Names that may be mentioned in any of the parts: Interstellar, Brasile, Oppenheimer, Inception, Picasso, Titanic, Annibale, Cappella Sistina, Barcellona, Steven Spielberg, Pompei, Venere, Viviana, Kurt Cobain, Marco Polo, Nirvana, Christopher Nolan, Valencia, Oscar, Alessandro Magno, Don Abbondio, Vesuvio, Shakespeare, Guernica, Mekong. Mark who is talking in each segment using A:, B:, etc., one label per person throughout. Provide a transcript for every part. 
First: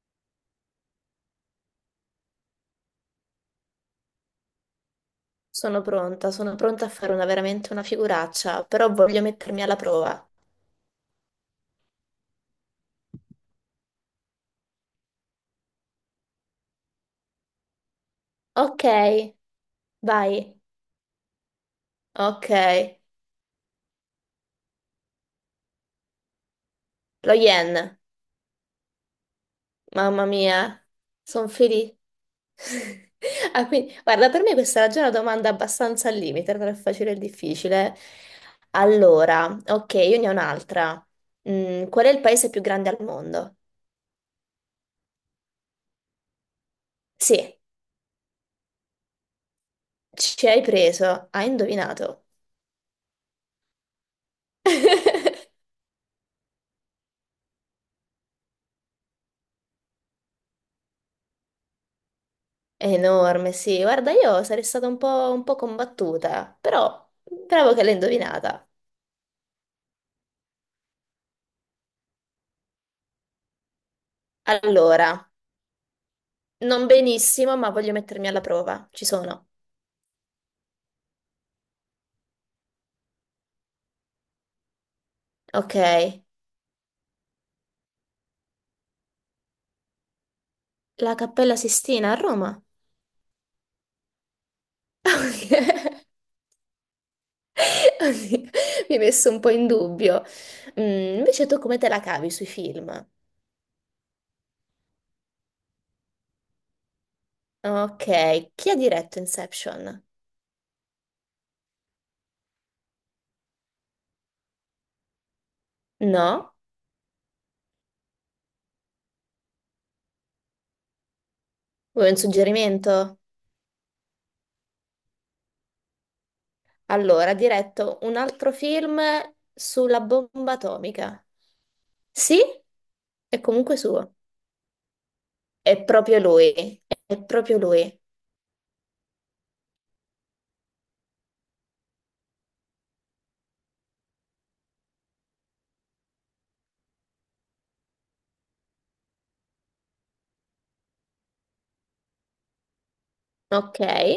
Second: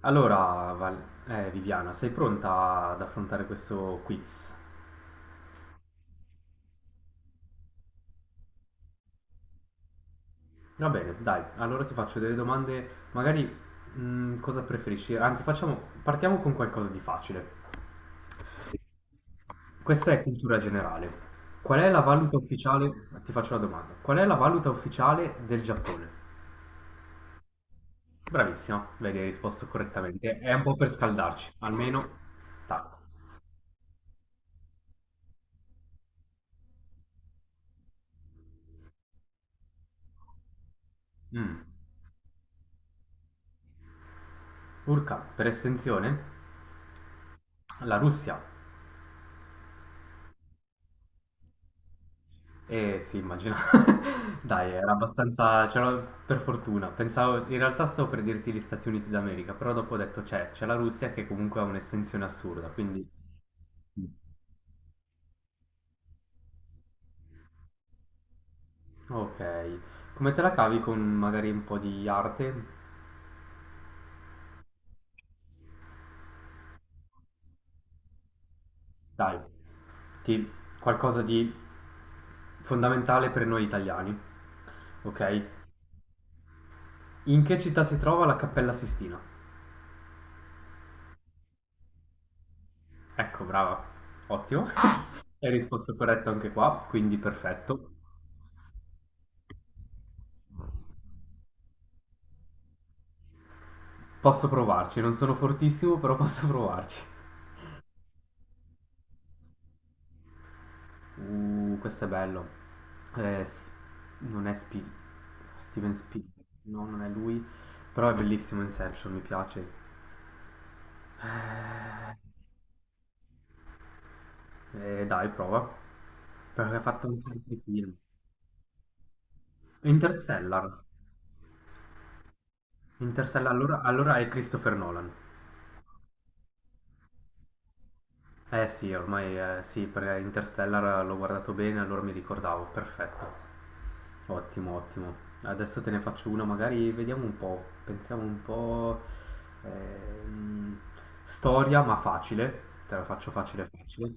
A: Allora, Viviana, sei pronta ad affrontare questo quiz?
B: Sono pronta, a fare una, veramente una figuraccia, però voglio mettermi alla prova.
A: Va bene, dai, allora ti faccio delle domande, magari cosa preferisci? Anzi, partiamo con qualcosa di facile.
B: Ok,
A: Questa è
B: vai.
A: cultura generale. Qual è la valuta
B: Ok,
A: ufficiale? Ti faccio la domanda. Qual è la valuta ufficiale del Giappone?
B: lo yen.
A: Bravissima, vedi, hai risposto
B: Mamma
A: correttamente. È un po'
B: mia,
A: per
B: sono
A: scaldarci,
B: felice.
A: almeno tac.
B: Ah, quindi, guarda, per me questa era già una domanda abbastanza al limite, tra il facile e il difficile. Allora, ok, io ne ho un'altra.
A: Mm.
B: Mm, qual è il paese più grande al mondo?
A: Urca, per estensione,
B: Sì,
A: la Russia.
B: ci hai preso, hai indovinato.
A: Eh sì, immagino. Dai, era abbastanza, per fortuna. Pensavo, in realtà stavo per dirti gli Stati Uniti d'America, però dopo ho detto c'è la Russia che comunque ha un'estensione assurda,
B: È
A: quindi.
B: enorme, sì.
A: mm,
B: Guarda, io sarei stata un po' combattuta, però bravo che l'hai indovinata.
A: Ok. Come te la cavi con magari un po' di arte?
B: Allora, non benissimo, ma voglio mettermi alla prova. Ci
A: Dai,
B: sono.
A: ti- qualcosa di fondamentale per noi italiani. Ok.
B: Ok.
A: In che città si trova la Cappella Sistina?
B: La Cappella Sistina a Roma.
A: Ecco, brava. Ottimo. Hai risposto
B: Ok.
A: corretto anche qua, quindi perfetto.
B: Oddio, mi hai messo un po' in dubbio. Mm, invece tu come te la cavi sui film?
A: Posso provarci, non sono fortissimo, però posso provarci.
B: Ok. Chi ha diretto Inception?
A: Questo è bello. Eh, s- non è Steven Spielberg,
B: No?
A: no, non è lui, però è bellissimo Inception, mi piace.
B: Vuoi
A: Eh,
B: un suggerimento?
A: dai, prova, perché ha fatto anche
B: Allora, ha
A: altri film.
B: diretto un altro film sulla bomba
A: Interstellar.
B: atomica. Sì, è
A: Interstellar,
B: comunque
A: allora,
B: suo.
A: allora è Christopher Nolan.
B: È proprio lui. È proprio lui.
A: Eh sì, ormai sì, perché Interstellar l'ho guardato bene, allora mi ricordavo, perfetto. Ottimo, ottimo. Adesso te ne faccio una, magari vediamo un po', pensiamo un po'. ehm, storia, ma facile, te la faccio facile,
B: Ok.
A: facile.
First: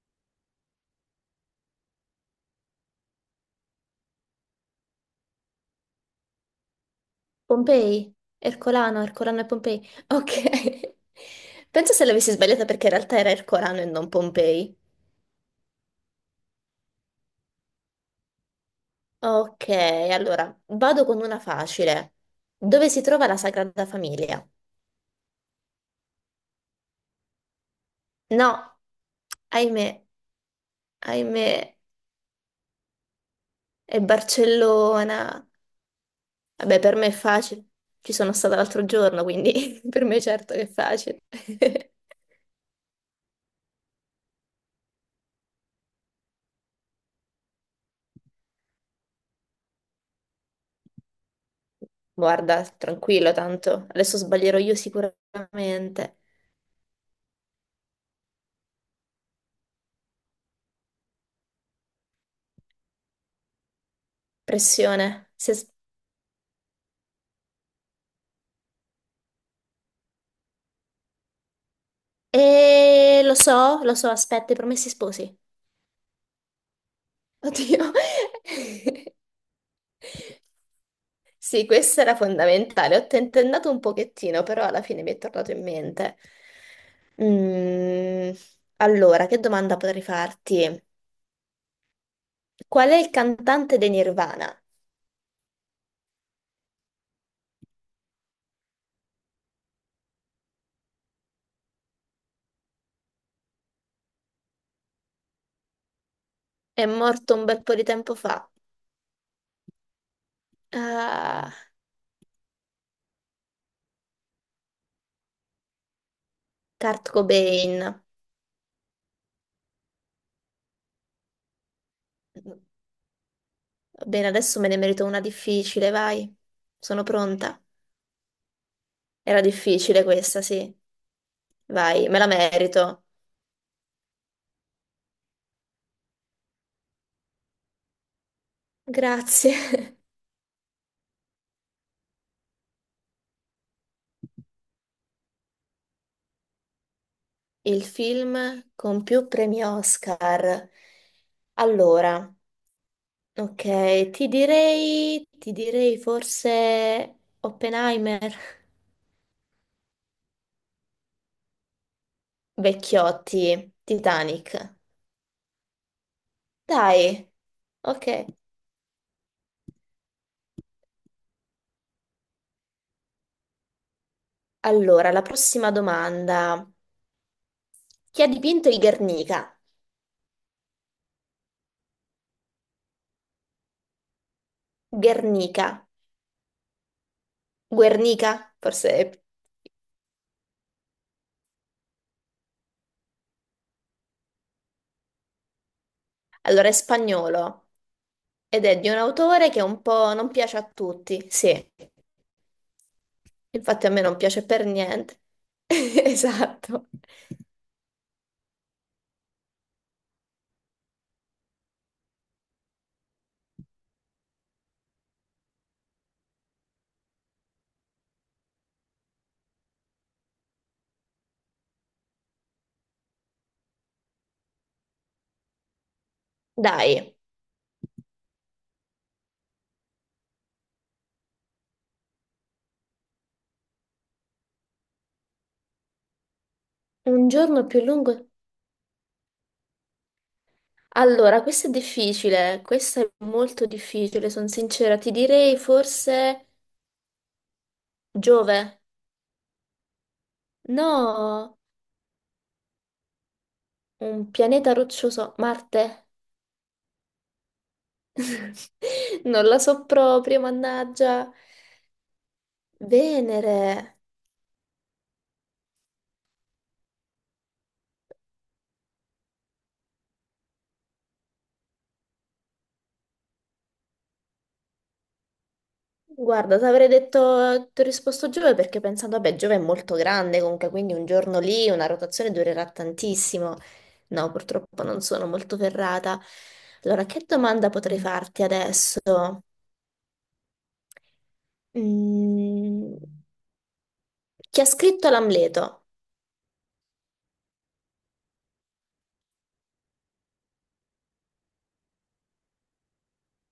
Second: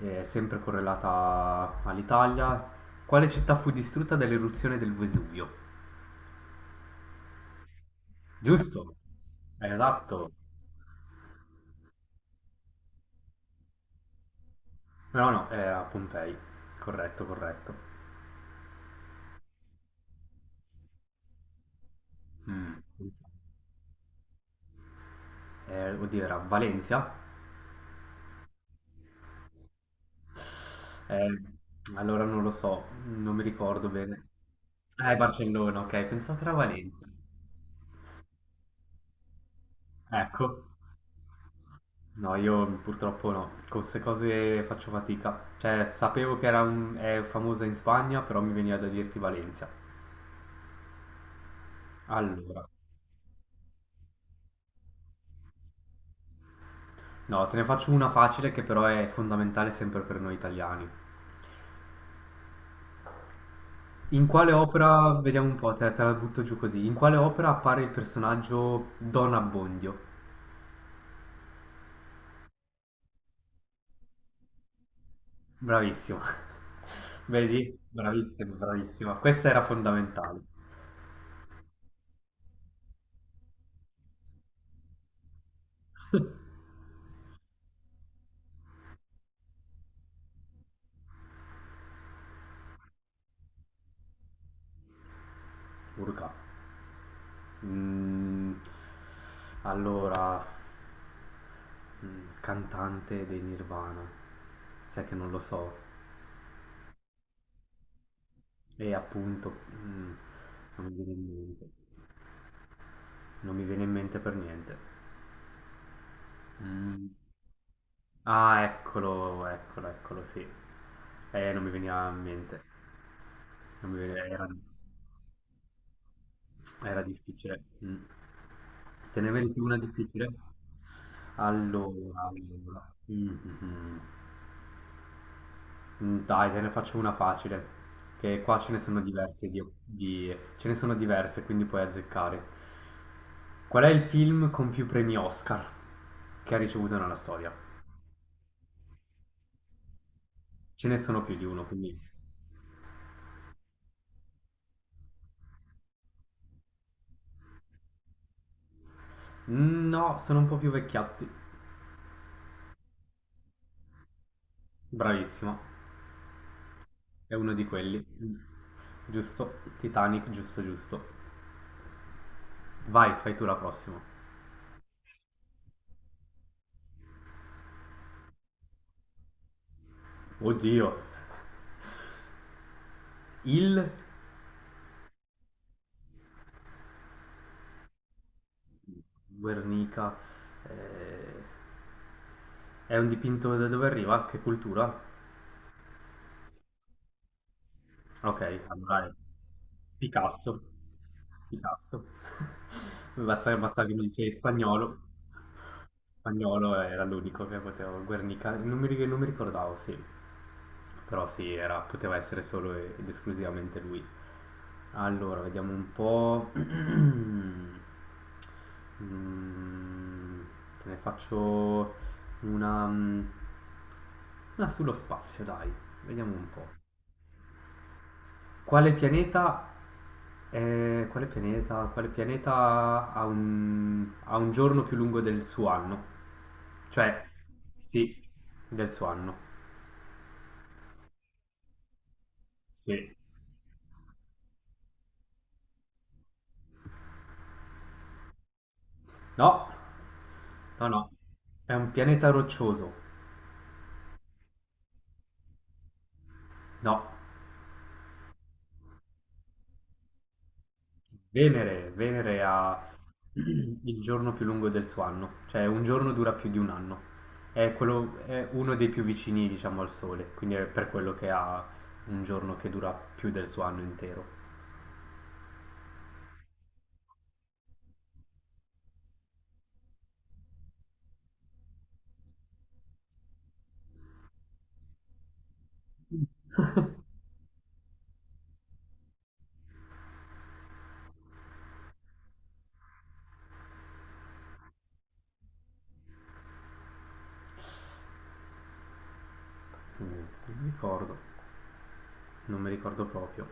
A: Sempre correlata all'Italia. Quale città fu distrutta dall'eruzione del Vesuvio?
B: Pompei.
A: Giusto?
B: Ercolano, Ercolano e
A: È
B: Pompei.
A: adatto.
B: Ok. Penso se l'avessi sbagliata perché in realtà era Ercolano e non Pompei.
A: No, no, era Pompei. Corretto, corretto.
B: Ok, allora vado con una facile.
A: Mm.
B: Dove si trova la Sagrada Famiglia?
A: Oddio, era Valencia?
B: No, ahimè,
A: Eh,
B: ahimè,
A: allora non lo so, non mi ricordo
B: è
A: bene.
B: Barcellona.
A: Barcellona, ok, pensavo che era
B: Vabbè, per
A: Valencia.
B: me è facile. Ci sono stata l'altro giorno, quindi per me
A: Ecco.
B: certo che è facile.
A: No, io purtroppo no, con queste cose faccio fatica. Cioè, sapevo che è famosa in Spagna, però mi veniva da dirti Valencia.
B: Guarda,
A: Allora,
B: tranquillo tanto. Adesso sbaglierò io sicuramente.
A: no, te ne faccio una facile che però è fondamentale sempre per noi italiani. In quale opera,
B: Pressione.
A: vediamo
B: Se
A: un
B: s-
A: po', te la butto giù così, in quale opera appare il personaggio Don Abbondio?
B: Lo so, aspetta, i promessi sposi.
A: Bravissima. Vedi?
B: Oddio.
A: Bravissima, bravissima. Questa era fondamentale.
B: Sì, questa era fondamentale. Ho tentennato un pochettino, però alla fine mi è tornato in mente. Mm, allora, che domanda potrei farti? Qual è il cantante dei Nirvana?
A: Urca. Mm, allora, cantante dei Nirvana. Sai che non lo so.
B: È morto un bel po' di tempo fa.
A: E appunto, non mi viene in
B: Ah,
A: mente. Non mi viene in mente per niente. Mm.
B: Kurt Cobain.
A: Ah, eccolo, eccolo, eccolo, sì. Non mi veniva in mente. Non mi veniva-
B: Bene,
A: era,
B: adesso me ne merito una difficile, vai.
A: era
B: Sono pronta.
A: difficile. Mm. Te ne
B: Era
A: meriti una
B: difficile
A: difficile?
B: questa, sì. Vai, me la
A: Allora.
B: merito.
A: Mm, mm, mm. Dai, te ne faccio una facile, che qua ce ne sono diverse,
B: Grazie.
A: ce ne sono diverse, quindi puoi azzeccare. Qual è il film con più premi Oscar che ha ricevuto nella storia?
B: Il film con più premi Oscar.
A: Ce ne sono più di uno, quindi.
B: Allora, ok, ti direi, forse Oppenheimer.
A: Mm, no, sono un po' più vecchiotti.
B: Vecchiotti, Titanic.
A: Bravissimo,
B: Dai,
A: è uno di quelli.
B: ok.
A: Giusto, Titanic, giusto, giusto. Vai, fai tu la prossima.
B: Allora, la prossima domanda. Chi ha dipinto il Guernica?
A: Oddio, il
B: Guernica. Guernica, forse. è-
A: Guernica, eh, è un dipinto da dove arriva? Che cultura?
B: Allora, è spagnolo
A: Ok,
B: ed è di un
A: allora è
B: autore che un po' non piace
A: Picasso.
B: a tutti. Sì,
A: Picasso. Basta, basta
B: infatti a
A: che
B: me
A: mi
B: non
A: dice
B: piace per
A: spagnolo.
B: niente.
A: Spagnolo
B: Esatto.
A: era l'unico che poteva, Guernica, non mi ricordavo, sì, però sì, poteva essere solo ed esclusivamente lui. Allora, vediamo un po'. Mm, te ne faccio, una, mm, una sullo spazio, dai, vediamo un po'.
B: Dai,
A: Quale pianeta, è- quale pianeta ha un giorno più lungo del suo anno?
B: un
A: Cioè,
B: giorno più
A: sì,
B: lungo.
A: del suo anno.
B: Allora, questo è difficile, questo è
A: Sì.
B: molto difficile, sono sincera, ti direi forse Giove.
A: No, no, no,
B: No,
A: è un pianeta roccioso.
B: un pianeta roccioso, Marte.
A: No,
B: Non la so proprio, mannaggia.
A: Venere, Venere ha
B: Venere.
A: il giorno più lungo del suo anno, cioè un giorno dura più di un anno. È quello, è uno dei più vicini, diciamo, al Sole, quindi è per quello che ha un giorno che dura più del suo anno intero.
B: Guarda, ti avrei detto, ti ho risposto Giove perché pensando, vabbè, Giove è molto grande comunque, quindi un giorno lì una rotazione durerà tantissimo. No, purtroppo non sono molto ferrata. Allora, che domanda potrei farti adesso? Mm, chi ha scritto l'Amleto?
A: Mm, Non mi ricordo, non mi ricordo proprio.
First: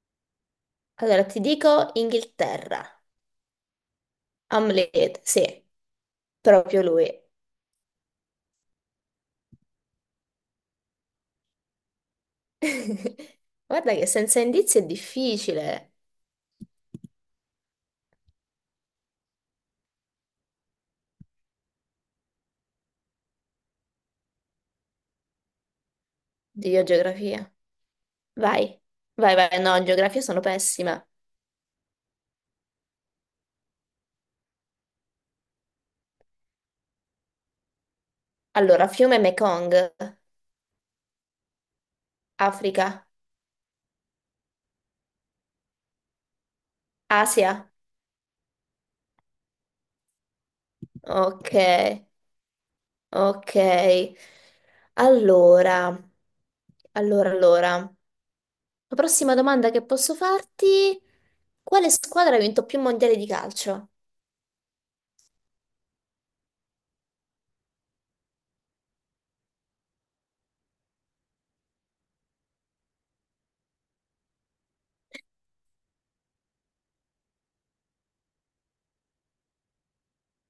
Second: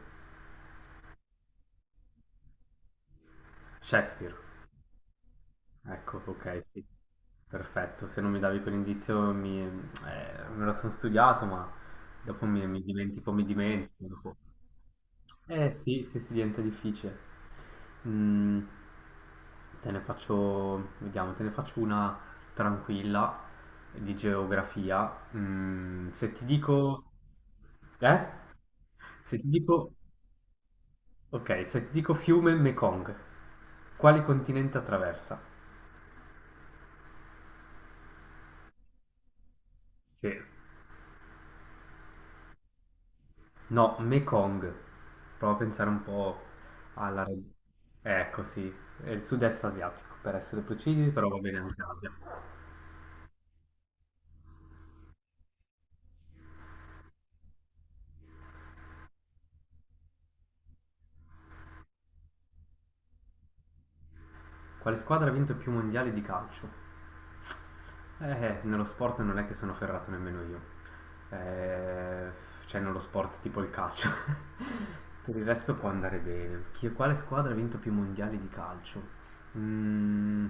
B: Allora, ti dico Inghilterra.
A: Shakespeare.
B: Hamlet, sì,
A: Ecco, ok,
B: proprio
A: sì.
B: lui.
A: Perfetto, se non mi davi quell'indizio mi, me lo sono studiato, ma dopo mi, mi dimentico, mi
B: Guarda
A: dimentico.
B: che
A: Dopo.
B: senza indizi è
A: Eh
B: difficile.
A: sì, sì, sì, diventa difficile. Mm, te ne faccio, vediamo, te ne faccio una tranquilla di geografia. Se ti
B: Dio,
A: dico.
B: geografia.
A: Eh?
B: Vai,
A: Se ti
B: no, in
A: dico.
B: geografia sono pessima.
A: Ok, se ti dico fiume Mekong, quale continente attraversa?
B: Allora, fiume Mekong,
A: Sì.
B: Africa,
A: No, Mekong. Prova a pensare un po' alla.
B: Asia.
A: Ecco, sì, è il sud-est asiatico, per essere precisi, però va
B: Ok,
A: bene anche Asia.
B: ok. Allora, allora. La prossima domanda che posso farti, quale squadra ha vinto più mondiali di calcio?
A: Quale squadra ha vinto più mondiali di calcio? Nello sport non è che sono ferrato nemmeno io. Eh, cioè, nello sport tipo il calcio. Per il resto può andare bene. Quale squadra ha vinto più mondiali di calcio? Mm,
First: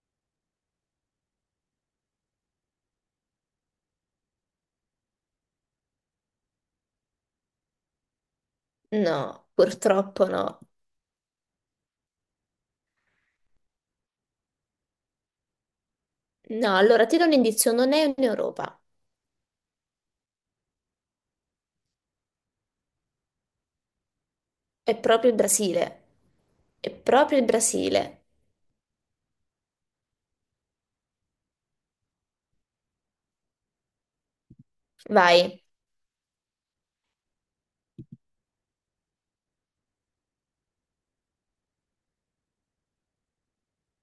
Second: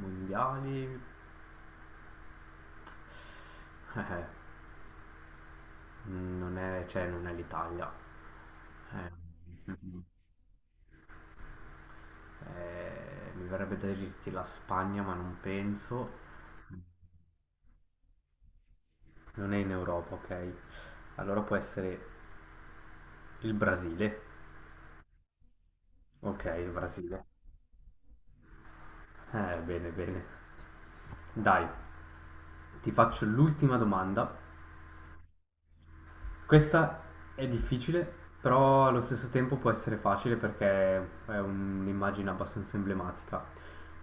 A: mondiali? Eh, non è, cioè, non è l'Italia. Eh,
B: No,
A: mm,
B: purtroppo no.
A: mi verrebbe da dirti la Spagna, ma non penso.
B: No, allora ti do un indizio, non è in Europa,
A: Non è in Europa, ok? Allora può essere il Brasile.
B: è proprio il Brasile.
A: Ok, il
B: È
A: Brasile.
B: proprio il Brasile.
A: Bene, bene. Dai, ti faccio l'ultima domanda.
B: Vai.
A: Questa è difficile, però allo stesso tempo può essere facile perché è un'immagine abbastanza emblematica.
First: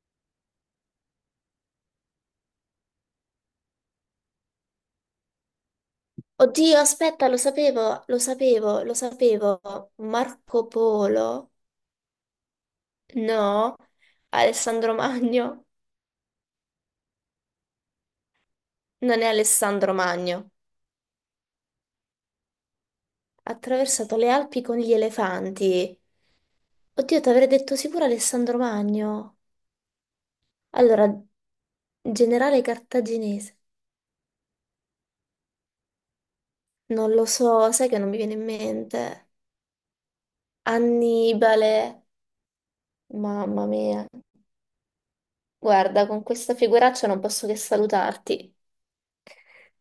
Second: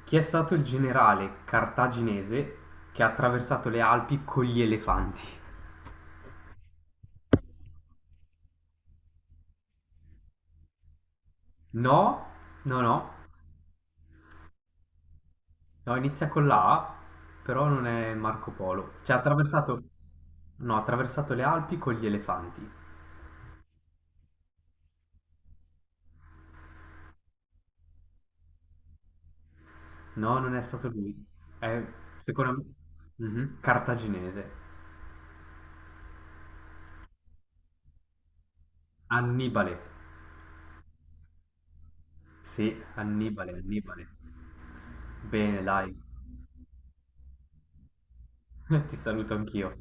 A: Chi è stato il generale cartaginese che ha attraversato le Alpi con gli elefanti?
B: Oddio, aspetta, lo sapevo, lo sapevo. Marco Polo.
A: No, no, no.
B: No, Alessandro Magno,
A: No, inizia con la A, però non è Marco Polo. Cioè, ha
B: non è
A: attraversato.
B: Alessandro Magno.
A: No, ha attraversato le Alpi con gli elefanti.
B: Ha attraversato le Alpi con gli elefanti. Oddio, ti avrei detto sicuro Alessandro Magno.
A: No, non è stato
B: Allora,
A: lui. È, Secondo
B: generale
A: me.
B: cartaginese.
A: Mhm. Cartaginese.
B: Non lo so, sai che non mi viene in mente.
A: Annibale.
B: Annibale.
A: Sì, Annibale,
B: Mamma mia.
A: Annibale. Bene, dai.
B: Guarda, con questa figuraccia non posso che salutarti.
A: Ti saluto anch'io.